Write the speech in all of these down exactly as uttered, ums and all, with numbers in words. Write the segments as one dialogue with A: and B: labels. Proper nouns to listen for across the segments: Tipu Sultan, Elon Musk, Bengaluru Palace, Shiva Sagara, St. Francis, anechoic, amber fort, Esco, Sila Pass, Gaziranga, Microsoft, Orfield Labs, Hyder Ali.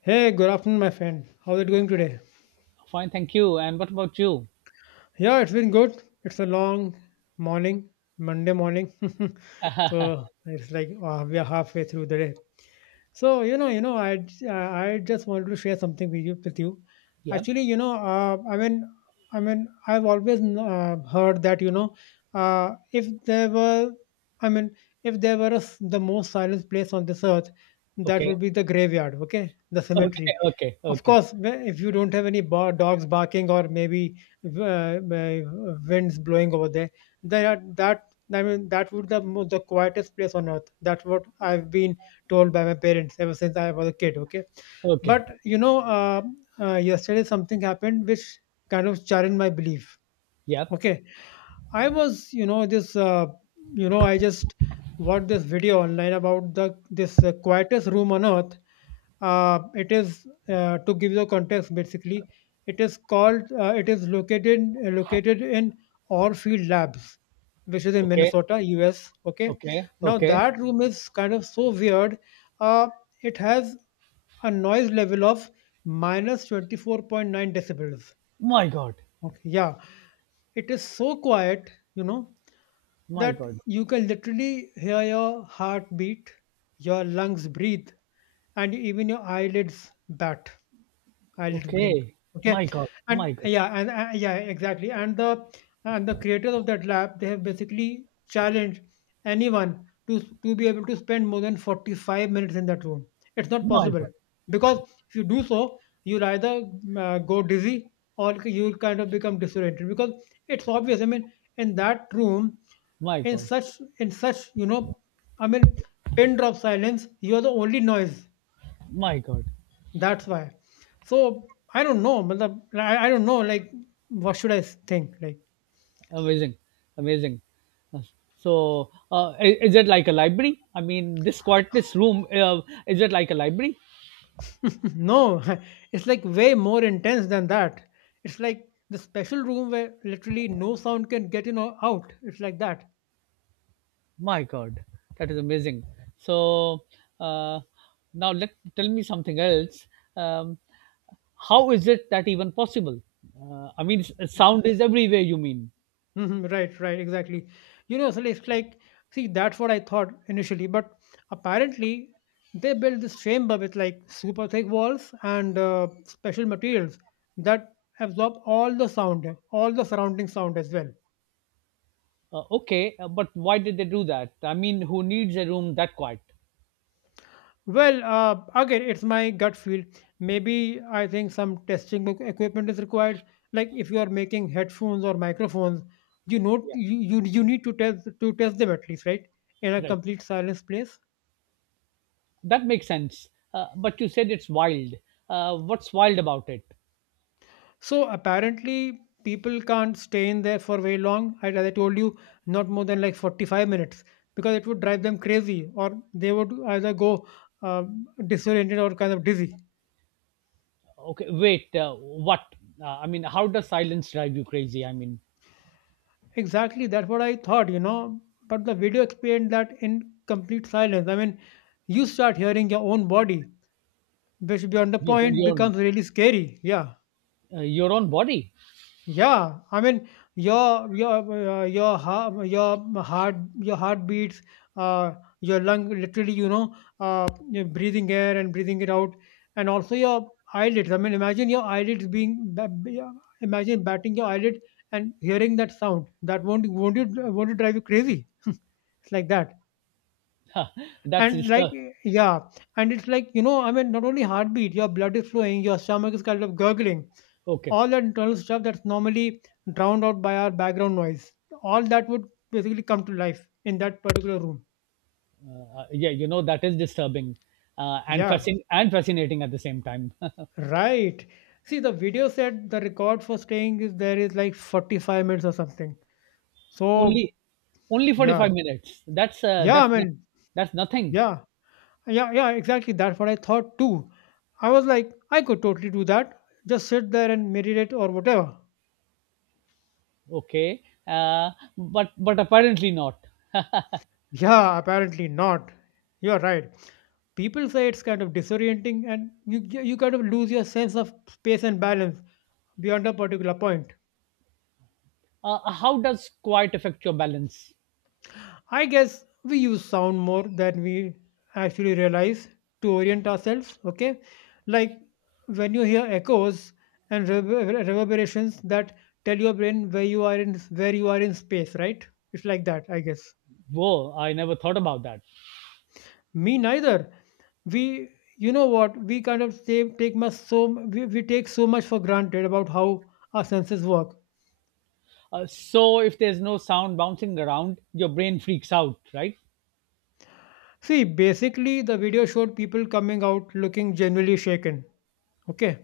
A: Hey, good afternoon, my friend. How's it going today?
B: Fine, thank you. And what about you?
A: Yeah, it's been good. It's a long morning, Monday morning. so it's like uh, We are halfway through the day. So you know, you know, I j- I I just wanted to share something with you. With you.
B: Yep.
A: Actually, you know, uh, I mean, I mean, I've always uh, heard that you know, uh, if there were, I mean, if there were a s the most silent place on this earth, that
B: Okay.
A: would be the graveyard. Okay, the
B: Okay.
A: cemetery.
B: Okay.
A: Of
B: Okay.
A: course, wh- if you don't have any bar- dogs barking or maybe uh, uh, winds blowing over there, there are that. I mean, that would the mo- the quietest place on earth. That's what I've been told by my parents ever since I was a kid. Okay,
B: Okay.
A: but you know, uh, uh, yesterday something happened which kind of challenged my belief.
B: Yep.
A: Okay, I was, you know, this, uh, you know, I just watched this video online about the this uh, quietest room on earth. Uh, it is uh, To give you the context. Basically, it is called. Uh, it is located uh, located in Orfield Labs, which is in
B: Okay.
A: Minnesota, U S. Okay,
B: Okay.
A: now
B: Okay.
A: that room is kind of so weird. Uh, it has a noise level of minus twenty four point nine decibels.
B: My God.
A: Okay, yeah, it is so quiet, you know,
B: My
A: that
B: God.
A: you can literally hear your heartbeat, your lungs breathe, and even your eyelids bat. I'll just blink.
B: Okay.
A: Okay,
B: My God.
A: and
B: My God.
A: yeah, and uh, yeah, exactly. And the and the creators of that lab, they have basically challenged anyone to to be able to spend more than forty-five minutes in that room. It's not
B: My
A: possible
B: God.
A: because if you do so, you'll either mm, uh, go dizzy or you'll kind of become disoriented because it's obvious. I mean, in that room,
B: My
A: in
B: God.
A: such in such you know, I mean, pin drop silence. You are the only noise.
B: My God.
A: That's why. So I don't know, but the I, I don't know. Like, what should I s- think? Like,
B: Amazing. Amazing. Uh, So, uh, i- is it like a library? I mean, this quiet, this room, uh, is it like a library?
A: no, it's like way more intense than that. It's like the special room where literally no sound can get in or out. It's like that.
B: My God, that is amazing. So, uh, now let tell me something else. Um, How is it that even possible? Uh, I mean, s- sound is everywhere, you mean?
A: Mhm, right, right, exactly. You know, so like, it's like See, that's what I thought initially, but apparently they built this chamber with like super thick walls and uh, special materials that absorb all the sound, all the surrounding sound as well.
B: Uh, okay, uh, but why did they do that? I mean, who needs a room that quiet?
A: Well, uh, again, it's my gut feel. Maybe I think some testing equ- equipment is required. Like if you are making headphones or microphones, you know
B: Yeah.
A: you, you you need to test to test them at least, right? In a
B: Right.
A: complete silence place.
B: That makes sense. Uh, but you said it's wild. Uh, what's wild about it?
A: So apparently, people can't stay in there for very long. I- As I told you, not more than like forty-five minutes because it would drive them crazy, or they would either go um, disoriented or kind of dizzy.
B: Okay, wait. Uh, what? Uh, I mean, how does silence drive you crazy? I mean,
A: Exactly, that's what I thought, you know. But the video explained that in complete silence. I mean, you start hearing your own body, which beyond the
B: your
A: point
B: your
A: becomes really scary. Yeah.
B: uh, your own body.
A: Yeah, I mean, your your uh, your heart your heart your heartbeats, uh, your lung, literally, you know, uh, you're breathing air and breathing it out, and also your eyelids. I mean, imagine your eyelids being ba- b- uh, Imagine batting your eyelid and hearing that sound. That won't won't it won't it drive you crazy? it's like that.
B: That's
A: And like
B: disturb.
A: yeah, and it's like you know I mean not only heartbeat, your blood is flowing, your stomach is kind of gurgling,
B: Okay.
A: all that internal stuff that's normally drowned out by our background noise, all that would basically come to life in that particular room.
B: Uh, yeah, you know that is disturbing uh, and
A: Yeah,
B: fascin- and fascinating at the same time.
A: right. See, the video said the record for staying is there is like forty-five minutes or something. So
B: Only only
A: yeah,
B: forty-five minutes. That's uh,
A: yeah i
B: that's no-
A: mean
B: that's nothing.
A: yeah yeah yeah exactly, that's what I thought too. I was like, I could totally do that, just sit there and meditate or whatever.
B: Okay. Uh, but but apparently not.
A: Yeah, apparently not. You're right, people say it's kind of disorienting and you, you kind of lose your sense of space and balance beyond a particular point.
B: Uh, how does quiet affect your balance?
A: I guess we use sound more than we actually realize to orient ourselves, okay? Like when you hear echoes and rever- reverberations that tell your brain where you are in where you are in space, right? It's like that, I guess.
B: Whoa, I never thought about that.
A: Me neither. We, you know what, we kind of take, take much so we, we take so much for granted about how our senses work.
B: Uh, so if there's no sound bouncing around, your brain freaks out, right?
A: See, basically, the video showed people coming out looking genuinely shaken. Okay.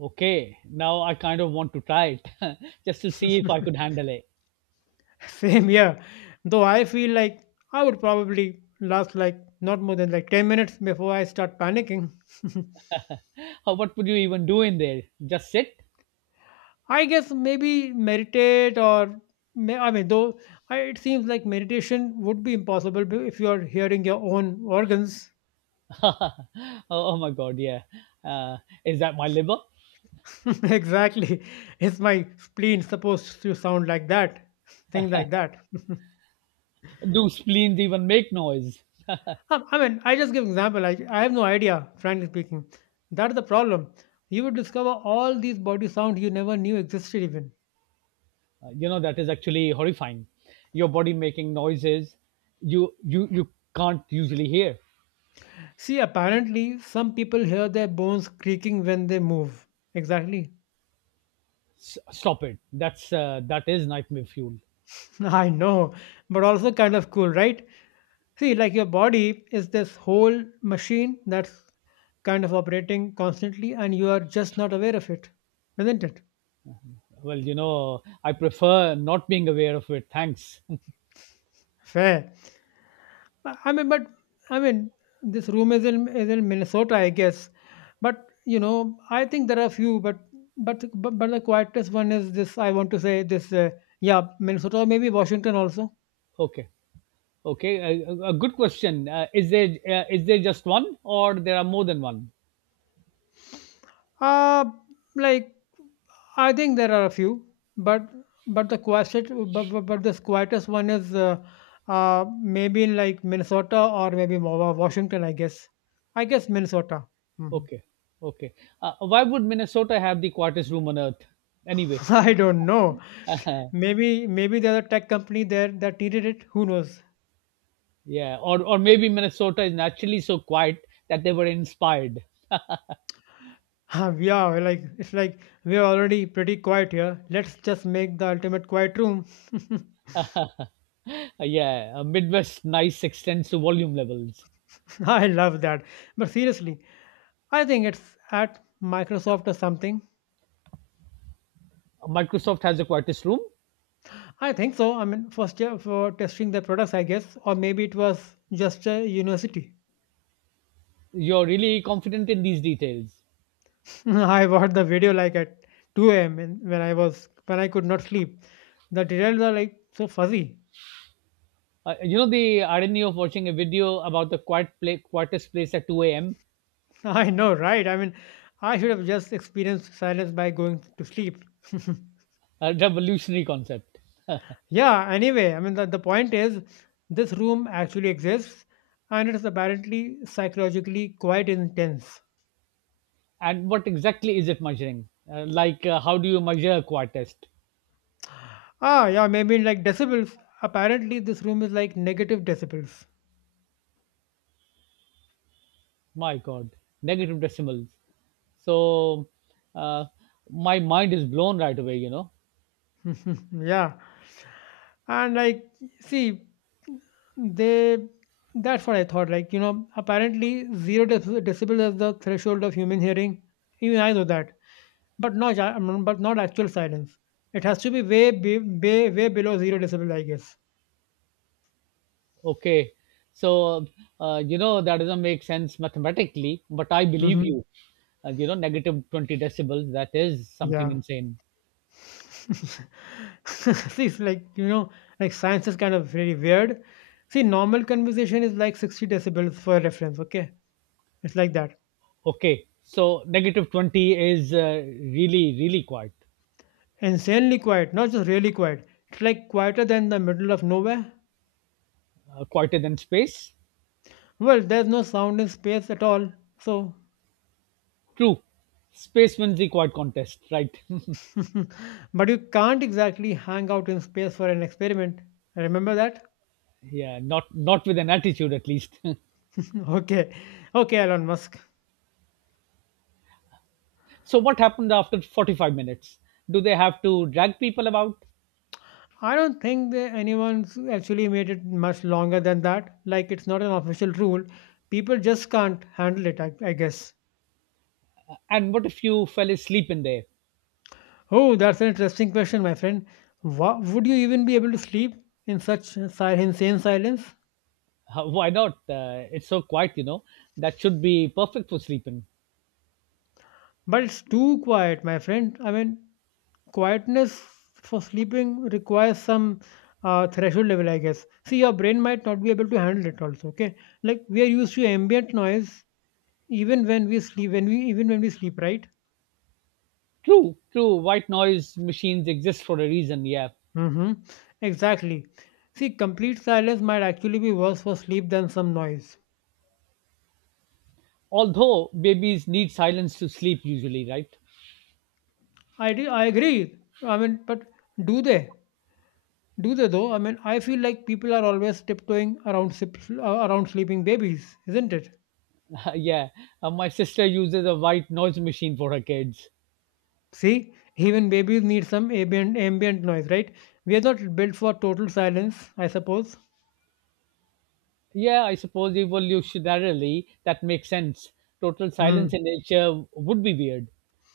B: Okay, now I kind of want to try it just to see if I could handle it.
A: Same here. Though I feel like I would probably last like not more than like ten minutes before I start panicking.
B: Uh, what would you even do in there? Just sit?
A: I guess maybe meditate or may, I mean, though I, it seems like meditation would be impossible be- if you are hearing your own organs.
B: oh, oh my god, yeah. Uh, is that my liver?
A: exactly. Is my spleen supposed to sound like that? Things like that.
B: Do spleens even make noise?
A: Um, I mean, I just give example. I, I have no idea, frankly speaking. That's the problem. You would discover all these body sounds you never knew existed even.
B: Uh, you know that is actually horrifying. Your body making noises you you you can't usually hear.
A: See, apparently, some people hear their bones creaking when they move. Exactly.
B: S- stop it. That's uh, that is nightmare fuel.
A: I know, but also kind of cool, right? See, like your body is this whole machine that's kind of operating constantly, and you are just not aware of it, isn't it?
B: Well, you know, I prefer not being aware of it. Thanks.
A: Fair. I I mean, but I mean, this room is in is in Minnesota, I guess. But you know, I think there are a few, but but but, but the quietest one is this. I want to say this. Uh, yeah, Minnesota, or maybe Washington also.
B: okay, okay. A, a a good question. Uh, is there uh, is there just one, or there are more than one?
A: Uh like I think there are a few, but but the quietest, but, but, but this quietest one is uh, uh maybe in like Minnesota or maybe Wa- Wa- Washington, I guess. I guess Minnesota. Mhm.
B: Okay, okay. Uh, why would Minnesota have the quietest room on earth? Anyway,
A: I don't know. Maybe maybe the other tech company there that needed it. Who knows?
B: yeah, or or maybe Minnesota is naturally so quiet that they were inspired.
A: yeah, we're like it's like we're already pretty quiet here. Let's just make the ultimate quiet room.
B: Uh, yeah, uh, Midwest nice extends to volume levels.
A: I love that. But seriously, I think it's at Microsoft or something.
B: Uh, Microsoft has a quietest room.
A: I think so. I mean, for year for testing the products, I guess, or maybe it was just a university.
B: You're really confident in these details.
A: I watched the video like at two a m in- when I was when I could not sleep. The details are like so fuzzy.
B: Uh, you know the irony of watching a video about the quiet play, quietest place at two a m.
A: I know, right? I mean, I should have just experienced silence by going to sleep.
B: A revolutionary concept.
A: yeah, anyway, I mean, the, the point is this room actually exists and it is apparently psychologically quite intense.
B: And what exactly is it measuring? Uh, like, uh, how do you measure a quietest?
A: Ah, yeah, maybe in like decibels. Apparently, this room is like negative decibels.
B: My God, negative decimals. So, uh, my mind is blown right away. You know.
A: yeah. And like, see, they, that's what I thought, like, you know, apparently zero deci- decibel is the threshold of human hearing. Even I know that. But not ja- mm, but not actual silence. It has to be way be, way way below zero decibel, I guess.
B: Okay. So, uh, you know, that doesn't make sense mathematically, but I believe
A: hmm
B: you. Uh, you know, negative twenty decibels, that is something
A: Yeah.
B: insane.
A: See, it's like, you know, like science is kind of really weird. See, normal conversation is like sixty decibels for reference. Okay, it's like that.
B: Okay. So, negative twenty is uh, really, really quiet,
A: Insanely quiet, not just really quiet. It's like quieter than the middle of nowhere.
B: uh, quieter than space.
A: Well, there's no sound in space at all. So,
B: True. Space wins the quiet contest, right?
A: but you can't exactly hang out in space for an experiment. Remember that?
B: yeah, not not with an attitude at least.
A: okay, okay, Elon Musk.
B: so, what happened after forty-five minutes? Do they have to drag people about?
A: I don't think that anyone's actually made it much longer than that. Like, it's not an official rule. People just can't handle it, I, I guess.
B: And what if you fell asleep in there?
A: Oh, that's an interesting question, my friend. Wha Would you even be able to sleep in such si- insane silence?
B: How- why not? Uh, it's so quiet, you know. That should be perfect for sleeping.
A: But it's too quiet, my friend. I mean, quietness for sleeping requires some uh, threshold level, I guess. See, your brain might not be able to handle it also, okay? Like, we are used to ambient noise even when we sleep, when we, even when we sleep, right?
B: True, true. White noise machines exist for a reason, yeah.
A: hmm Exactly. See, complete silence might actually be worse for sleep than some noise.
B: Although babies need silence to sleep usually, right?
A: I do, I agree. I mean, but do they? Do they though? I mean, I feel like people are always tiptoeing around sip, uh, around sleeping babies, isn't it?
B: yeah. Uh, my sister uses a white noise machine for her kids.
A: See, even babies need some ambient ambient noise, right? We are not built for total silence, I suppose.
B: Yeah, I suppose evolutionarily that makes sense. Total silence
A: Hmm.
B: in nature would be weird.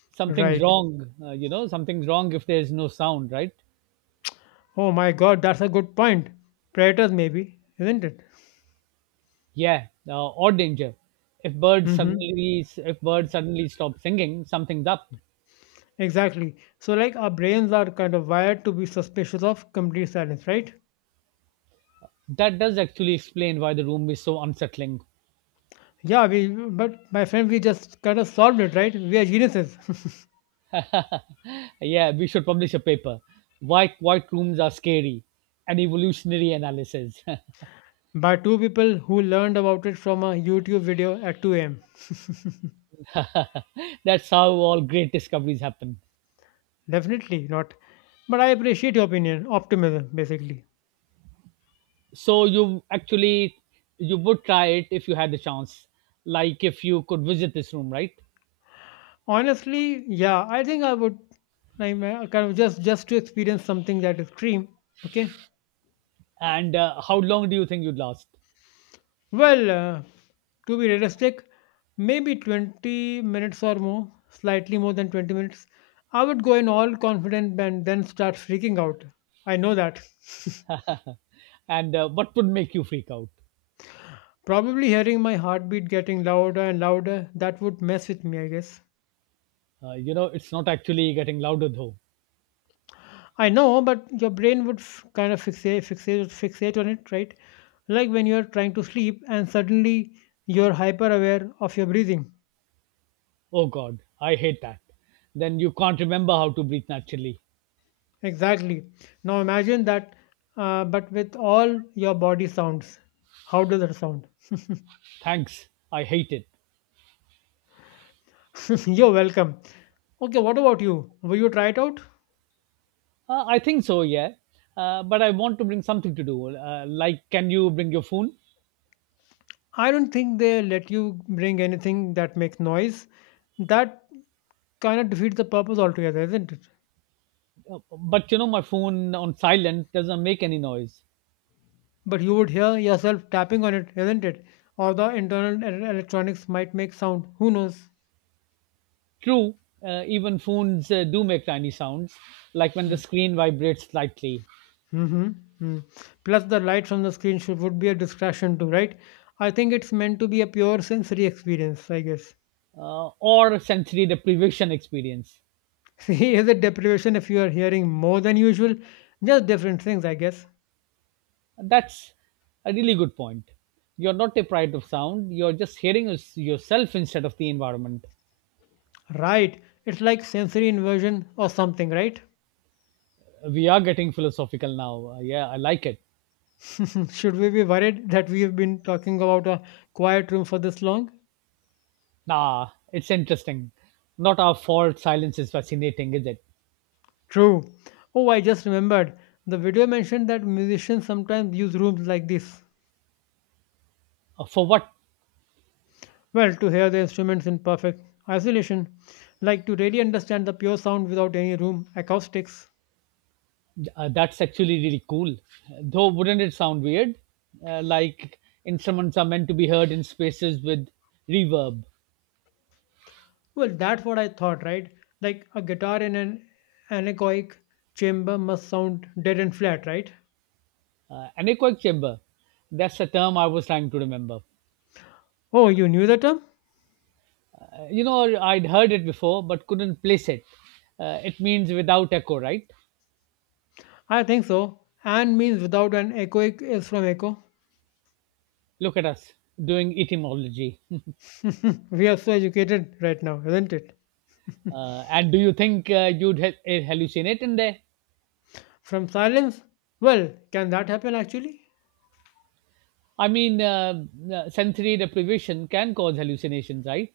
B: Something's
A: Right.
B: wrong, uh, you know, something's wrong if there's no sound, right?
A: Oh my God, that's a good point. Predators, maybe, isn't it?
B: Yeah, uh, or danger. If birds
A: Mm-hmm.
B: suddenly if birds suddenly stop singing, something's up.
A: Exactly. So like our brains are kind of wired to be suspicious of complete silence, right?
B: That does actually explain why the room is so unsettling.
A: Yeah, we, but my friend, we just kind of solved it, right? We are geniuses.
B: Yeah, we should publish a paper. Why quiet rooms are scary? An evolutionary analysis.
A: By two people who learned about it from a YouTube video at two a m.
B: That's how all great discoveries happen.
A: Definitely not. But I appreciate your opinion, optimism, basically.
B: So you actually you would try it if you had the chance. Like if you could visit this room, right?
A: Honestly, yeah, I think I would like uh, kind of just just to experience something that is extreme. Okay.
B: And uh, how long do you think you'd last?
A: Well, uh, to be realistic, maybe twenty minutes or more, slightly more than twenty minutes. I would go in all confident and then start freaking out. I know that.
B: And uh, what would make you freak out?
A: Probably hearing my heartbeat getting louder and louder, that would mess with me, I guess.
B: Uh, you know, it's not actually getting louder though.
A: I know, but your brain would f- kind of fixate, fixate, fixate on it, right? Like when you're trying to sleep and suddenly you're hyper aware of your breathing.
B: Oh God, I hate that. Then you can't remember how to breathe naturally.
A: Exactly. Now imagine that, uh, but with all your body sounds. How does that sound?
B: Thanks, I hate it.
A: You're welcome. Okay, what about you? Will you try it out?
B: Uh, I think so, yeah. Uh, but I want to bring something to do. Uh, like, can you bring your phone?
A: I don't think they let you bring anything that makes noise. That kind of defeats the purpose altogether, isn't it?
B: Uh, But you know, my phone on silent doesn't make any noise.
A: But you would hear yourself tapping on it, isn't it? Or the internal e- electronics might make sound. Who knows?
B: True, uh, even phones uh, do make tiny sounds, like when the screen vibrates slightly.
A: Mhm, mm. Plus, the light from the screen should would be a distraction too, right? I think it's meant to be a pure sensory experience, I guess.
B: Uh, or sensory deprivation experience.
A: See, is it deprivation if you are hearing more than usual? Just different things, I guess.
B: That's a really good point. You're not deprived of sound, you're just hearing us- yourself instead of the environment.
A: Right. It's like sensory inversion or something, right?
B: We are getting philosophical now. Uh, yeah, I like it.
A: Should we be worried that we have been talking about a quiet room for this long?
B: Nah, it's interesting. Not our fault, silence is fascinating, is it?
A: True. Oh, I just remembered. The video mentioned that musicians sometimes use rooms like this.
B: Uh, for what?
A: Well, to hear the instruments in perfect isolation, like to really understand the pure sound without any room acoustics.
B: Uh, that's actually really cool. Though, wouldn't it sound weird? Uh, like instruments are meant to be heard in spaces with reverb,
A: Well, that's what I thought, right? Like a guitar in an anechoic chamber must sound dead and flat, right?
B: uh, an echoic chamber. That's a term I was trying to remember.
A: Oh, you knew the term?
B: You know, I'd heard it before, but couldn't place it. Uh, it means without echo, right?
A: I think so. An means without, an echoic is from echo.
B: Look at us doing etymology.
A: We are so educated right now, isn't it?
B: Uh, and do you think uh, you'd ha- eh, hallucinate in there?
A: From silence? Well, can that happen actually?
B: I mean, uh, uh, sensory deprivation can cause hallucinations, right?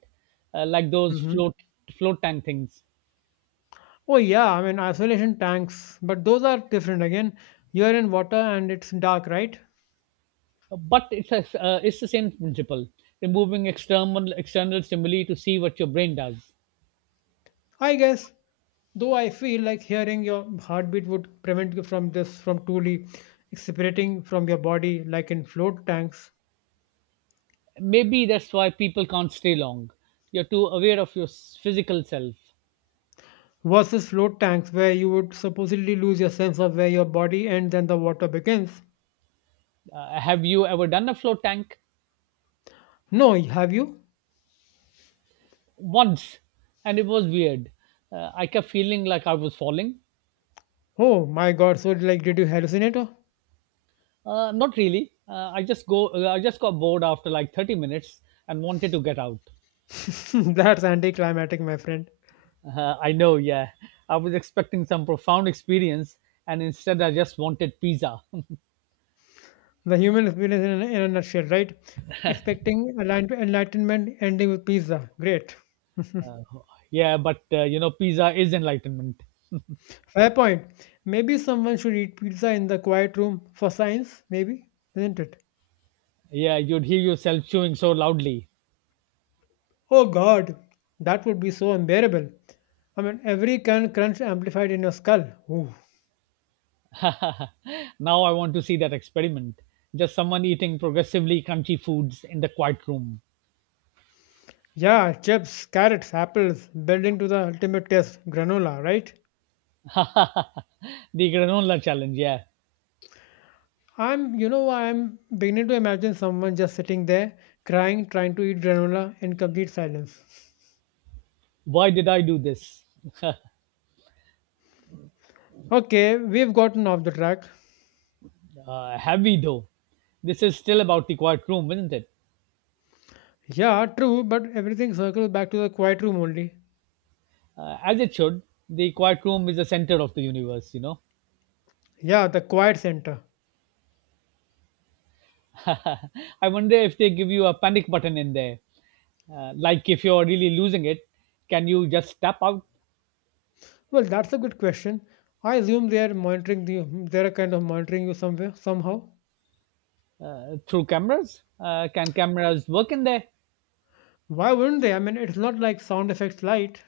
B: uh, Like those
A: Hmm.
B: float float tank things.
A: Oh yeah, I mean isolation tanks, but those are different again. You're in water and it's dark, right?
B: But it's a, uh, it's the same principle. Removing external external stimuli to see what your brain does.
A: I guess. Though I feel like hearing your heartbeat would prevent you from this from truly separating from your body like in float tanks,
B: Maybe that's why people can't stay long. You're too aware of your s- physical self.
A: versus float tanks where you would supposedly lose your sense of where your body ends and the water begins.
B: Uh, have you ever done a float tank?
A: No, have you?
B: Once, and it was weird. Uh, I kept feeling like I was falling.
A: Oh my god, so like did you hallucinate?
B: Uh, not really. Uh, I just go. Uh, I just got bored after like thirty minutes and wanted to get out.
A: That's anticlimactic, my friend.
B: Uh, I know. Yeah, I was expecting some profound experience, and instead I just wanted pizza.
A: The human experience in a, in a nutshell, right? Expecting enlight- enlightenment ending with pizza. Great.
B: yeah, but uh, you know, pizza is enlightenment.
A: Fair point. Maybe someone should eat pizza in the quiet room for science, maybe, isn't it?
B: Yeah, you'd hear yourself chewing so loudly.
A: Oh god, that would be so unbearable. I mean, every can crunch amplified in your skull. Ooh.
B: now I want to see that experiment. Just someone eating progressively crunchy foods in the quiet room.
A: Yeah, chips, carrots, apples, building to the ultimate test, granola, right?
B: The granola challenge, yeah.
A: I'm, you know, I'm beginning to imagine someone just sitting there, crying, trying to eat granola in complete silence.
B: Why did I do this? uh,
A: Okay, we've gotten off the track.
B: heavy though. This is still about the quiet room, isn't it?
A: Yeah, true, but everything circles back to the quiet room only.
B: Uh, as it should. The quiet room is the center of the universe, you know.
A: Yeah, the quiet center.
B: I wonder if they give you a panic button in there. Uh, like if you're really losing it, can you just tap out?
A: Well, that's a good question. I assume they are monitoring you. They are kind of monitoring you somewhere somehow.
B: Uh, through cameras? Uh, can cameras work in there?
A: Why wouldn't they? I mean, it's not like sound effects light.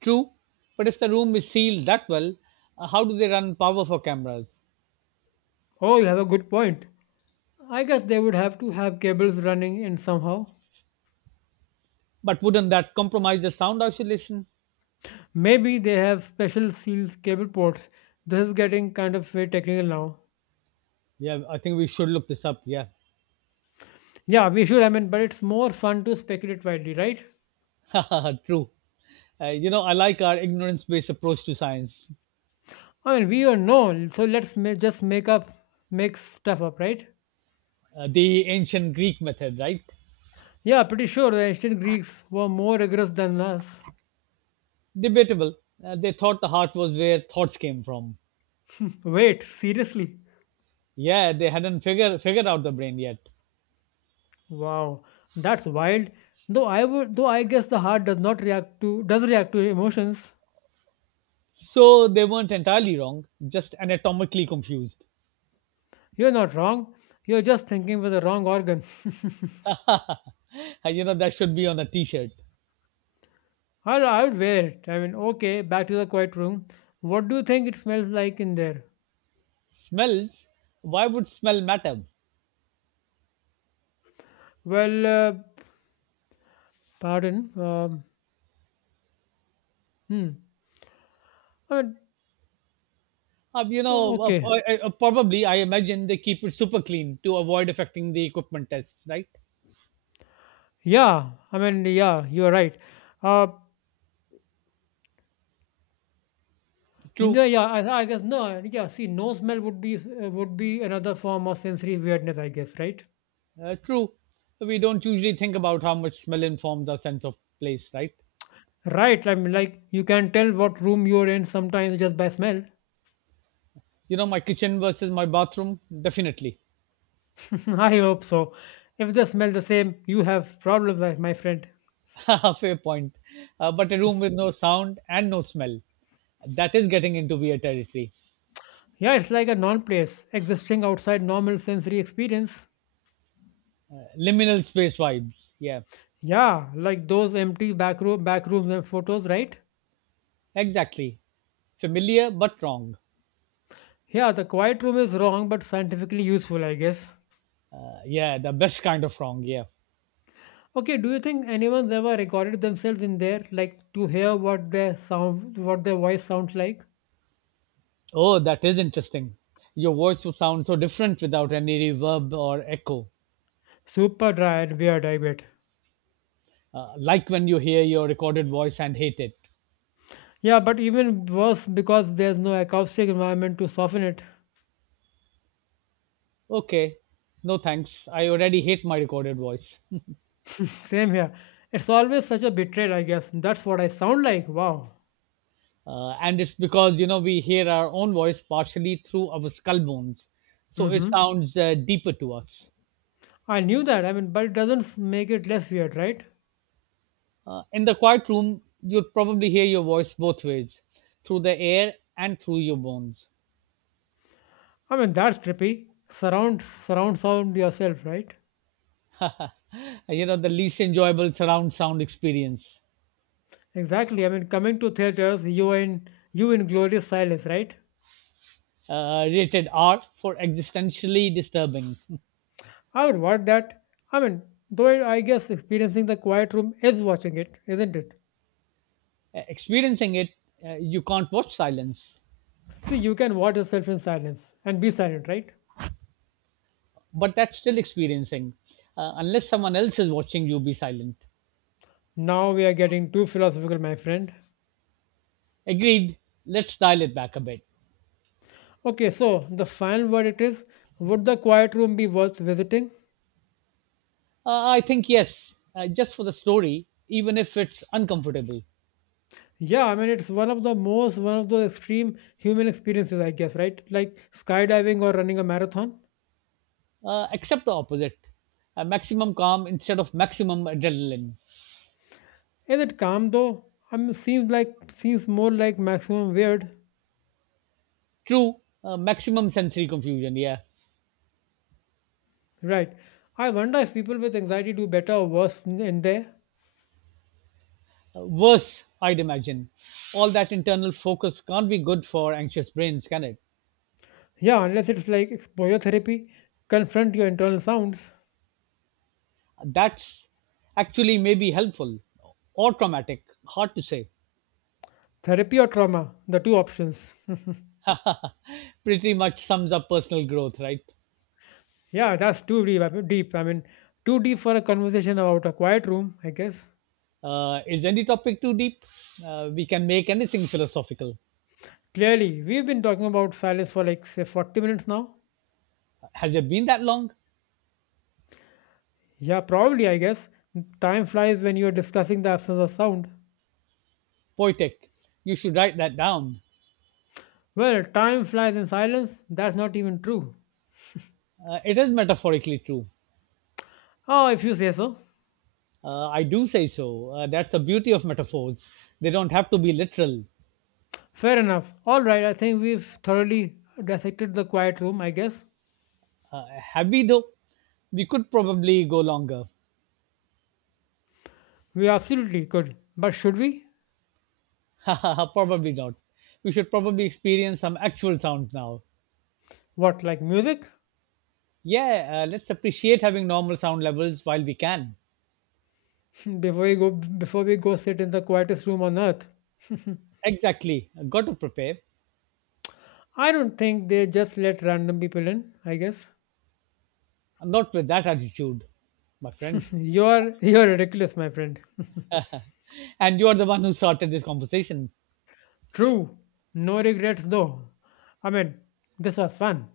B: True. But if the room is sealed that well, uh, how do they run power for cameras?
A: Oh, you have a good point. I guess they would have to have cables running in somehow.
B: But wouldn't that compromise the sound isolation?
A: Maybe they have special sealed cable ports. This is getting kind of very technical now.
B: Yeah, I think we should look this up. Yeah,
A: Yeah, we should. I mean, but it's more fun to speculate widely, right?
B: true. Uh, you know, I like our ignorance based approach to science,
A: I mean, we don't know, so let's ma- just make up, make stuff up, right?
B: uh, the ancient Greek method, right?
A: Yeah, pretty sure the ancient Greeks were more rigorous than us.
B: Debatable. Uh, they thought the heart was where thoughts came from.
A: Wait, seriously?
B: Yeah, they hadn't figure, figured out the brain yet.
A: Wow, that's wild. Though I would, though I guess the heart does not react to does react to emotions.
B: So they weren't entirely wrong, just anatomically confused.
A: You're not wrong. You're just thinking with the wrong organ.
B: Uh, you know, that should be on a t shirt.
A: I'll, I'll wear it. I mean, okay, back to the quiet room. What do you think it smells like in there?
B: Smells? Why would smell matter?
A: Well, uh, pardon. Um, hmm. I mean,
B: Uh, you know, uh,
A: okay.
B: uh, uh, probably I imagine they keep it super clean to avoid affecting the equipment tests, right?
A: Yeah, I mean, yeah, you are right. Uh, in
B: True.
A: the, yeah, I, I guess no, yeah. See, no smell would be uh, would be another form of sensory weirdness, I guess, right?
B: Uh, true. We don't usually think about how much smell informs our sense of place, right?
A: Right. I mean, like you can tell what room you're in sometimes just by smell.
B: You know, my kitchen versus my bathroom, definitely.
A: I hope so. If they smell the same, you have problems, my my friend.
B: Fair point. Uh, but a room with no sound and no smell, that is getting into weird territory.
A: Yeah, it's like a non-place existing outside normal sensory experience.
B: Uh, liminal space vibes. Yeah,
A: Yeah, like those empty back room, back rooms and photos, right?
B: exactly. Familiar but wrong.
A: Yeah, the quiet room is wrong, but scientifically useful, I guess.
B: Uh, yeah, the best kind of wrong. Yeah.
A: Okay, do you think anyone's ever recorded themselves in there, like to hear what their sound, what their voice sounds like?
B: Oh, that is interesting. Your voice would sound so different without any reverb or echo,
A: Super dry and weird, I bet.
B: uh, like when you hear your recorded voice and hate it.
A: Yeah, but even worse because there's no acoustic environment to soften it.
B: Okay. No, thanks. I already hate my recorded voice.
A: Same here. It's always such a betrayal, I guess. That's what I sound like. Wow.
B: Uh, and it's because, you know, we hear our own voice partially through our skull bones. So it
A: Mm-hmm.
B: sounds uh, deeper to us.
A: I knew that. I mean, but it doesn't make it less weird, right?
B: Uh, in the quiet room, you'd probably hear your voice both ways through the air and through your bones.
A: I mean, that's trippy. Surround, surround sound yourself, right?
B: Uh, you know, the least enjoyable surround sound experience.
A: Exactly. I mean, coming to theaters, you in you in glorious silence, right?
B: Uh, rated R for existentially disturbing.
A: I would want that. I mean, though I I guess experiencing the quiet room is watching it, isn't it?
B: Experiencing it, uh, you can't watch silence.
A: See, you can watch yourself in silence and be silent, right?
B: But that's still experiencing, uh, unless someone else is watching you be silent.
A: Now we are getting too philosophical, my friend.
B: Agreed, let's dial it back a bit.
A: Okay, so the final verdict is: would the quiet room be worth visiting?
B: uh, I think yes, uh, just for the story even if it's uncomfortable.
A: Yeah, I mean, it's one of the most, one of the extreme human experiences, I guess, right? Like skydiving or running a marathon.
B: Uh, accept the opposite. Uh, maximum calm instead of maximum adrenaline.
A: Is it calm though? I mean, seems like, seems more like maximum weird.
B: True. Uh, maximum sensory confusion, yeah.
A: Right. I wonder if people with anxiety do better or worse in, in there.
B: Uh, worse, I'd imagine. All that internal focus can't be good for anxious brains, can it?
A: Yeah, unless it's like exposure therapy, confront your internal sounds,
B: That's actually may be helpful, or traumatic. Hard to say.
A: therapy or trauma, the two options.
B: Pretty much sums up personal growth, right?
A: Yeah, that's too deep. I mean, deep. I mean, too deep for a conversation about a quiet room, I guess.
B: Uh, is any topic too deep? Uh, we can make anything philosophical.
A: Clearly, we've been talking about silence for like, say, forty minutes now.
B: Has it been that long?
A: Yeah, probably, I guess. Time flies when you're discussing the absence of sound.
B: Poetic. You should write that down.
A: Well, time flies in silence, that's not even true.
B: Uh, it is metaphorically true.
A: Oh, if you say so.
B: Uh, I do say so. Uh, that's the beauty of metaphors. They don't have to be literal.
A: Fair enough. All right, I think we've thoroughly dissected the quiet room, I guess.
B: Uh, have we, though? We could probably go longer.
A: We absolutely could. But should we?
B: probably not. We should probably experience some actual sound now.
A: What, like music?
B: Yeah, uh, let's appreciate having normal sound levels while we can.
A: Before we go Before we go sit in the quietest room on earth.
B: Exactly. Got to prepare.
A: I don't think they just let random people in, I guess.
B: Not with that attitude, my friend.
A: You're you're ridiculous, my friend.
B: And you are the one who started this conversation.
A: True. No regrets though. I mean, this was fun.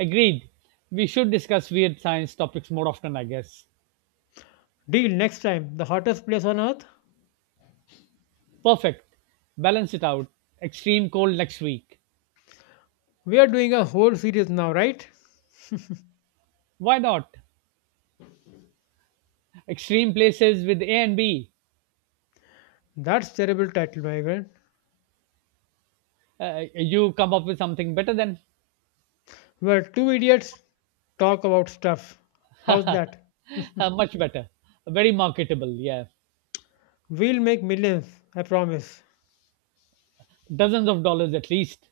B: Agreed. We should discuss weird science topics more often, I guess.
A: Deal. Next time, the hottest place on earth?
B: Perfect. Balance it out. Extreme cold next week.
A: We are doing a whole series now, right?
B: Why not? Extreme places with A and B.
A: That's terrible title, my friend.
B: Uh, you come up with something better than
A: Where two idiots talk about stuff. How's that?
B: uh, much better. Very marketable, yeah.
A: We'll make millions, I promise.
B: Dozens of dollars at least.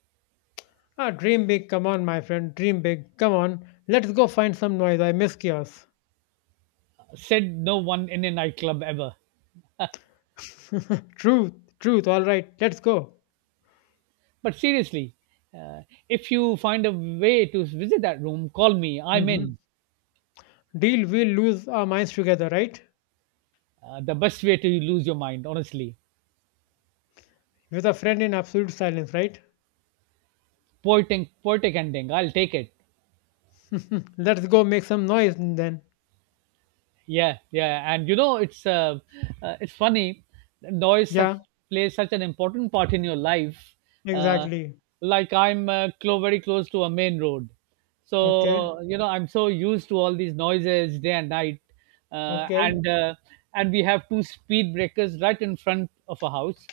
A: Ah, dream big, come on, my friend, dream big, come on. Let's go find some noise. I miss chaos.
B: Said no one in a nightclub ever.
A: Truth, truth, all right, let's go.
B: But seriously, uh, if you find a way to visit that room, call me. I'm
A: Hmm.
B: in.
A: Deal, we'll lose our minds together, right?
B: Uh, the best way to lose your mind, honestly.
A: With a friend in absolute silence, right?
B: Poetic, poetic ending. I'll take it.
A: Let's go make some noise then.
B: Yeah, yeah, and you know it's uh, uh, it's funny. Noise such,
A: Yeah,
B: plays such an important part in your life. Uh,
A: exactly.
B: like I'm uh, clo- very close to a main road,
A: Okay,
B: so you know I'm so used to all these noises day and night, uh,
A: okay,
B: and uh, and we have two speed breakers right in front of a house.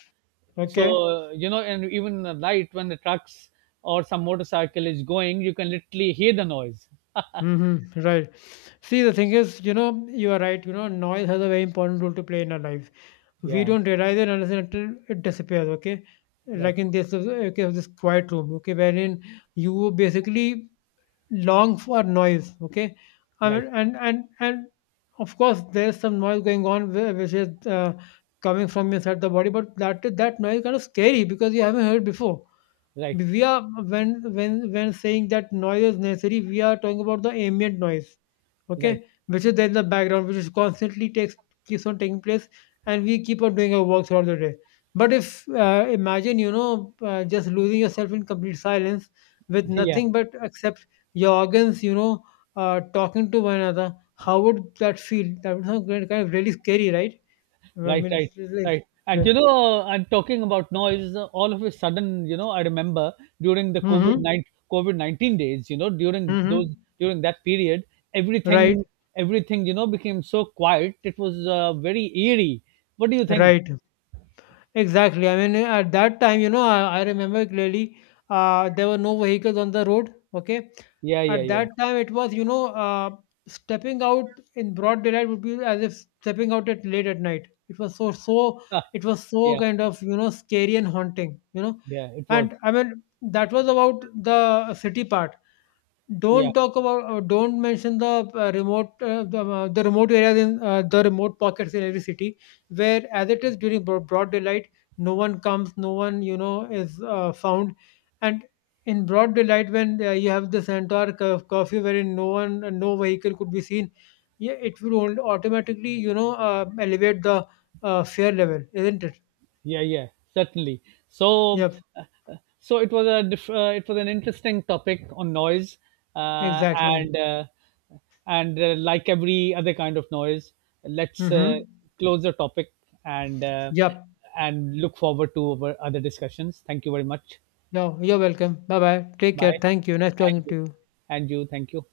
A: okay.
B: So you know, and even in the night when the trucks or some motorcycle is going, you can literally hear the noise.
A: Mm-hmm, right. See, the thing is, you know, you are right. You know, noise has a very important role to play in our lives. We
B: Yeah,
A: don't realize it unless and until it disappears. Okay,
B: right,
A: like in this uh, case of this quiet room. Okay, wherein you basically long for noise. Okay, I
B: right,
A: mean, and and and of course, there's some noise going on whi- which is uh, coming from inside the body, but that that noise is kind of scary because you haven't heard before.
B: right,
A: We are when when when saying that noise is necessary, we are talking about the ambient noise, okay,
B: right.
A: which is there in the background, which is constantly takes keeps on taking place, and we keep on doing our work throughout the day. But if uh, imagine, you know, uh, just losing yourself in complete silence, with
B: Yeah,
A: nothing but except your organs, you know, uh, talking to one another, how would that feel? That would sound kind kind of really scary, right? I
B: right,
A: mean,
B: right,
A: it's like,
B: right. And
A: right.
B: you know, and talking about noise, uh, all of a sudden, you know, I remember during the COVID
A: Mm-hmm,
B: nine COVID nineteen days, you know, during
A: mm-hmm.
B: those during that period,
A: Right,
B: everything everything you know became so quiet. It was uh, very eerie. What do you think?
A: right. Exactly. I mean, at that time, you know, I, I remember clearly uh, there were no vehicles on the road. Okay.
B: Yeah, yeah,
A: At
B: yeah,
A: that time, it was, you know, uh, stepping out in broad daylight would be as if stepping out at late at night. It was so, so, it was so
B: yeah,
A: kind of, you know, scary and haunting, you know.
B: yeah. It was.
A: And I mean, that was about the city part.
B: Yeah.
A: Don't talk about, uh, don't mention the uh, remote, uh, the, uh, the remote areas in uh, the remote pockets in every city, where as it is during bro- broad daylight, no one comes, no one, you know, is uh, found, and in broad daylight when uh, you have the entire cur- curfew wherein no one no vehicle could be seen. Yeah, it will only automatically, you know, uh, elevate the uh, fare level, isn't it?
B: Yeah, yeah, certainly. so
A: Yep,
B: uh, uh, so it was a diff- uh, it was an interesting topic on noise uh,
A: exactly.
B: and uh, and uh, like every other kind of noise, let's
A: Mm-hmm.
B: uh, close the topic and uh,
A: Yep.
B: and look forward to our other discussions. Thank you very much.
A: No, you're welcome. Bye bye, take care,
B: Bye.
A: thank you, nice talking
B: And
A: to
B: you.
A: you.
B: And you, thank you.